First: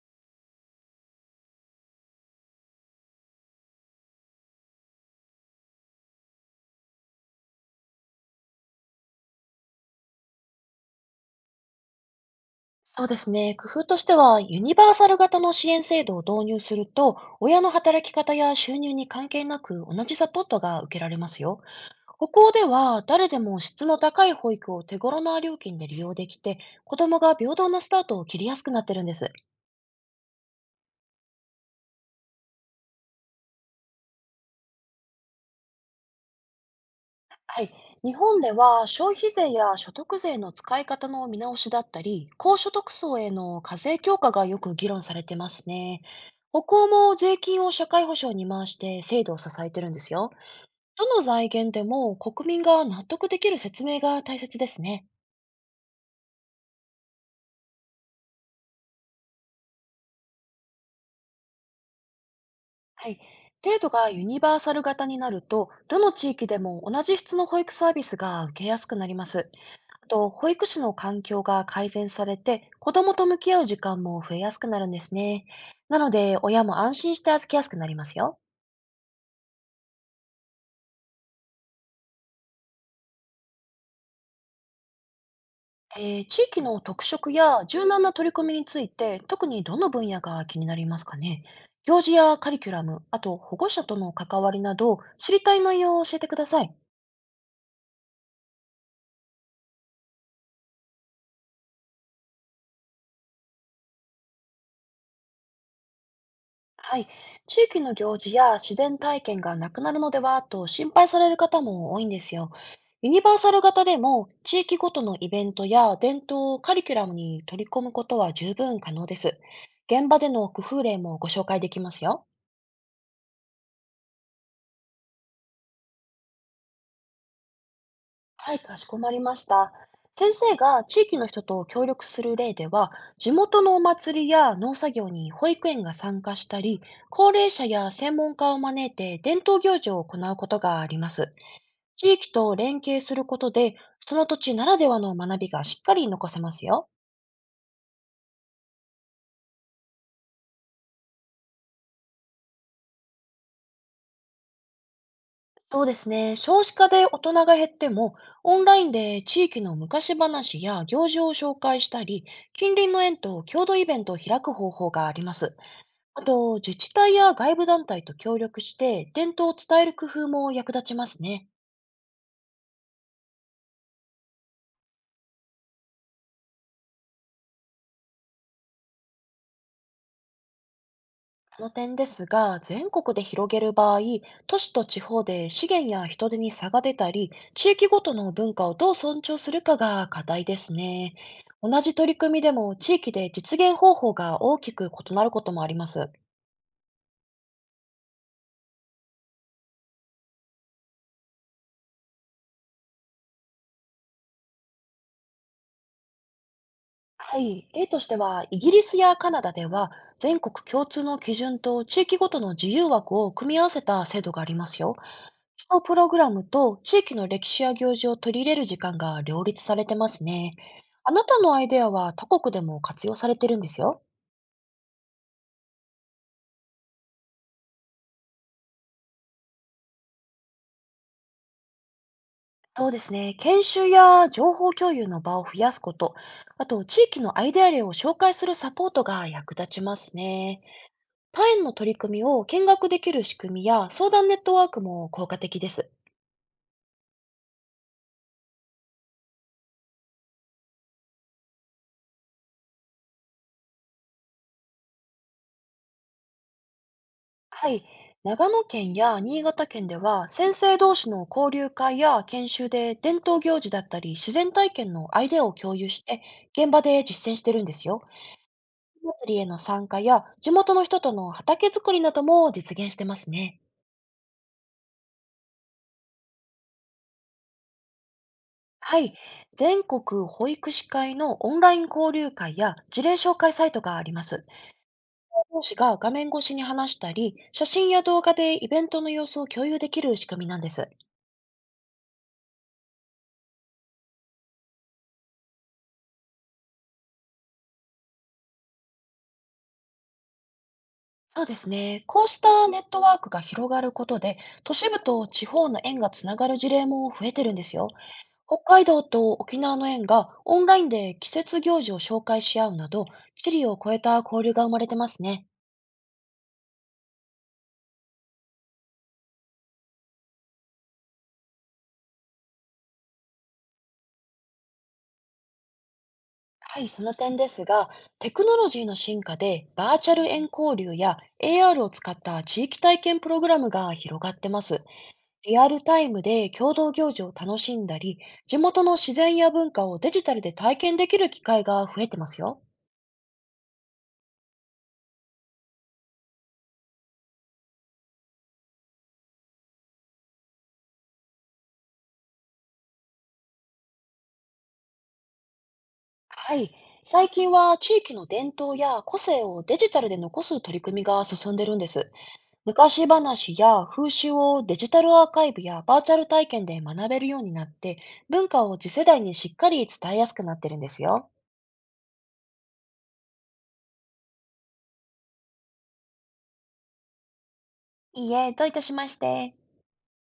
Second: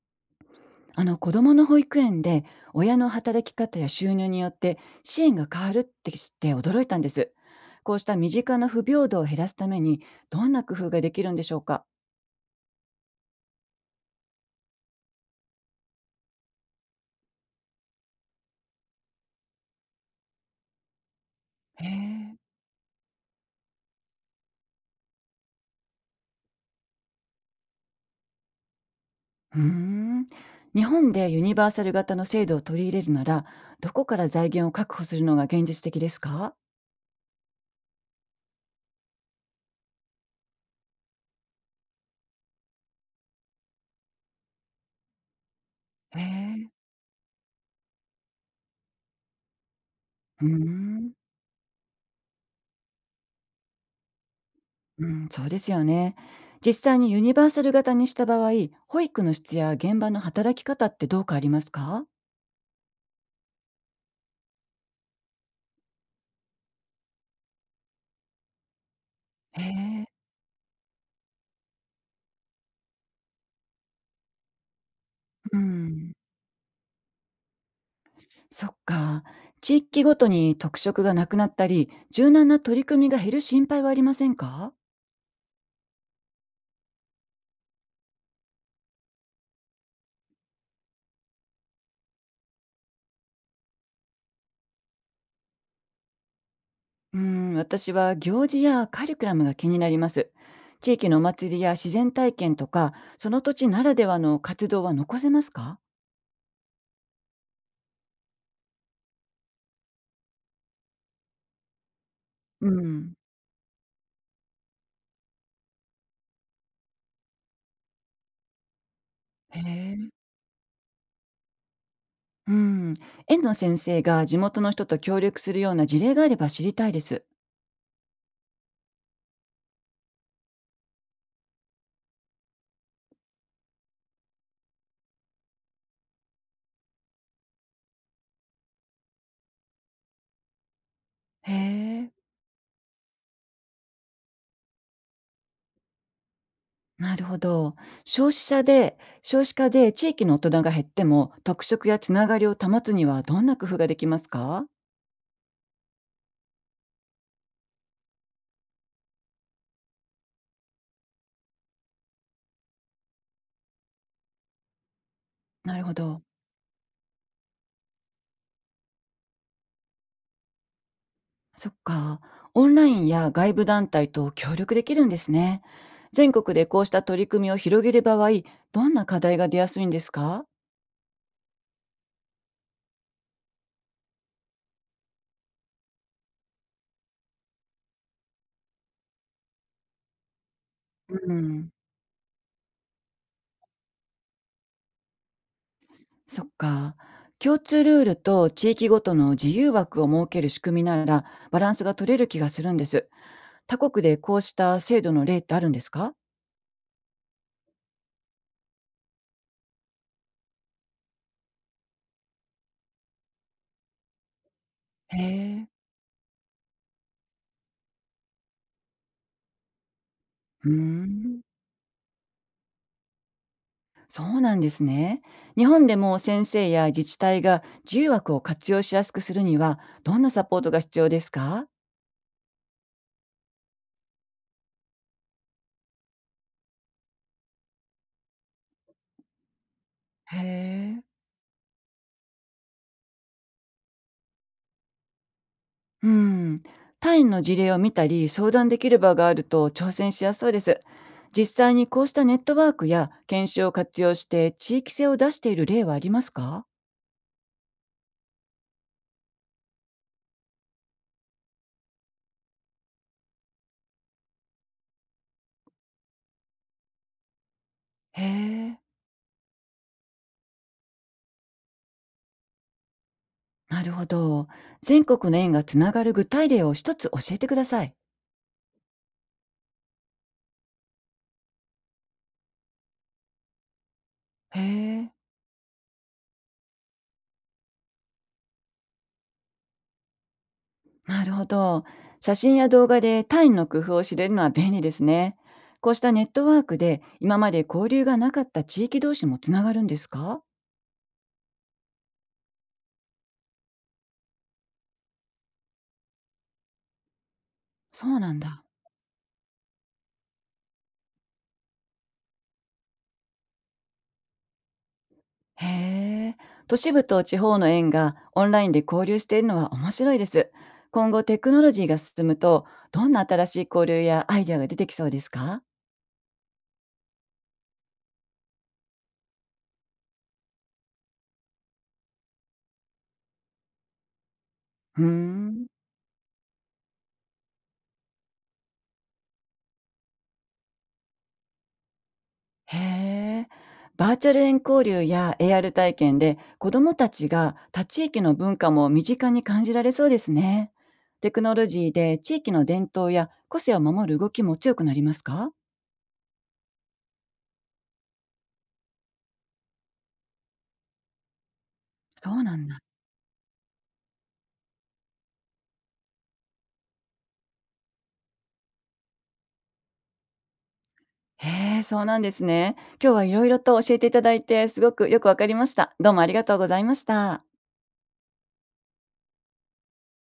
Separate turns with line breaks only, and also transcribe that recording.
あの子どもの保育園で親の働き方や収入によって支援が変わるって知って驚いたんです。こうした身近な不平等を減らすためにどんな工夫ができるんでしょうか？
そうですね。工夫としては、ユニバーサル型の支援制度を導入すると、親の働き方や収入に関係なく同じサポートが受けられますよ。
へえ。
北欧では、誰でも質の高い保育を手頃な料金で利用できて、子どもが平等なスタートを切りやすくなってるんです。
うーん。日本でユニバーサル型の制度を取り入れるならどこから財源を確保するのが現実的ですか？
はい。日本では、消費税や所得税の使い方の見直しだったり、高所得層への課税強化がよく議論されてますね。
へえ。
北欧も税金を社会保障に回して制度を支えてるんですよ。
うーん、
どの財源でも国民が納得できる説明が大切ですね。
うん、そうですよね。実際にユニバーサル型にした場合、保育の質や現場の働き方ってどうかありますか？
はい。制度がユニバーサル型になると、どの地域でも同じ質の保育サービスが受けやすくなります。
へ
あ
え。
と、保育士の環境が改善されて、子どもと向き合う時間も増えやすくなるんですね。
う
なの
ん。
で、親も安心して預けやすくなりますよ。
そっか。地域ごとに特色がなくなったり、柔軟な取り組みが減る心配はありませんか？
地域の特色や柔軟な取り組みについて、特にどの分野が気になりますかね。行事やカリキュラム、あと保護者との関わりなど、知りたい内容を教えてください。
うーん、私は行事やカリキュラムが気になります。地域のお祭りや自然体験とか、その土地ならではの活動は残せますか？
はい。地域の行事や自然体験がなくなるのではと心配される方も多いんですよ。
う
ユ
ん。
ニバーサル型でも地域ごとのイベントや伝統をカリキュラムに取り込むことは十分可能です。
へ
現
え。
場での工夫例もご紹介できますよ。
うん。園の先生が地元の人と協力するような事例があれば知りたいです。
はい、かしこまりました。先生が地域の人と協力する例では、地元のお祭りや農作業に保育園が参加したり、高齢者や専門家を招いて伝統行事を行うことがあります。
へえ。
地域と連携することで、その土地ならではの学びがしっかり残せますよ。
なるほど。少子化で、少子化で地域の大人が減っても、特色やつながりを保つにはどんな工夫ができますか？
そうですね。少子化で大人が減っても、オンラインで地域の昔話や行事を紹介したり、近隣の園と共同イベントを開く方法があります。
なるほど。
あと、自治体や外部団体と協力して、伝統を伝える工夫も役立ちますね。
そっか。オンラインや外部団体と協力できるんですね。全国でこうした取り組みを広げる場合、どんな課題が出やすいんですか？
その点ですが、全国で広げる場合、都市と地方で資源や人手に差が出たり、地域ごとの文化をどう尊重するかが課題ですね。
うん。
同じ取り組みでも、地域で実現方法が大きく異なることもあります。
そっか。共通ルールと地域ごとの自由枠を設ける仕組みなら、バランスが取れる気がするんです。他国でこうした制度の例ってあるんですか？
はい、例としては、イギリスやカナダでは、全国共通の基準と地域ごとの自由枠を組み合わせた制度がありますよ。
へ
基礎
え。
プログラムと地域の歴史や行事を取り入れる時間が両立されてますね。
うー
あなた
ん、
のアイデアは他国でも活用されてるんですよ。
そうなんですね。日本でも先生や自治体が自由枠を活用しやすくするには、どんなサポートが必要ですか？
そうですね。研修や情報共有の場を増やすこと、あと地域のアイデア例を紹介するサポートが役立ちます
へ
ね。
え。
他園の取り組みを見学できる仕組みや相談ネットワークも効果的です。
うん、単位の事例を見たり相談できる場があると挑戦しやすそうです。実際にこうしたネットワークや研修を活用して地域性を出している例はありますか？
はい。長野県や新潟県では、先生同士の交流会や研修で伝統行事だったり、自然体験のアイデアを共有して、現場で実践してるんですよ。
へえ。
祭りへの参加や、地元の人との畑作りなども実現してますね。
なるほど。全国の縁がつながる具体例を一つ教えてください。
はい。全国保育士会のオンライン交流会や事例紹介サイトがあります。
へえ。
講師が画面越しに話したり、写真や動画でイベントの様子を共有できる仕組みなんです。
なるほど。写真や動画でタイの工夫を知れるのは便利ですね。こうしたネットワークで今まで交流がなかった地域同士もつながるんですか？
そうですね。こうしたネットワークが広がることで、都市部と地方の縁がつながる事例も増えてるんですよ。
そうなん
北
だ。
海道と沖縄の縁がオンラインで季節行事を紹介し合うなど、地理を超えた交流が生まれてますね。
へえ。都市部と地方の縁がオンラインで交流しているのは面白いです。今後テクノロジーが進むとどんな新しい交流やアイデアが出てきそうですか？
はい、その点ですが、テクノロジーの進化でバーチャル縁交流や AR を使った地域体験プログラムが広がってます。
うー
リア
ん。
ルタイムで共同行事を楽しんだり、地元の自然や文化をデジタルで体験できる機会が増えてますよ。
へえ。バーチャル円交流や AR 体験で子どもたちが他地域の文化も身近に感じられそうですね。テクノロジーで地域の伝統や個性を守る動きも強くなりますか？
はい。最近は地域の伝統や個性をデジタルで残す取り組みが進んでるんです。
そうなんだ。
昔話や風習をデジタルアーカイブやバーチャル体験で学べるようになって、文化を次世代にしっかり伝えやすくなってるんですよ。
へえ、そうなんですね。今日はいろいろと教えていただいてすごくよくわかりました。どうもありがとうございました。
いいえ、どういたしまして。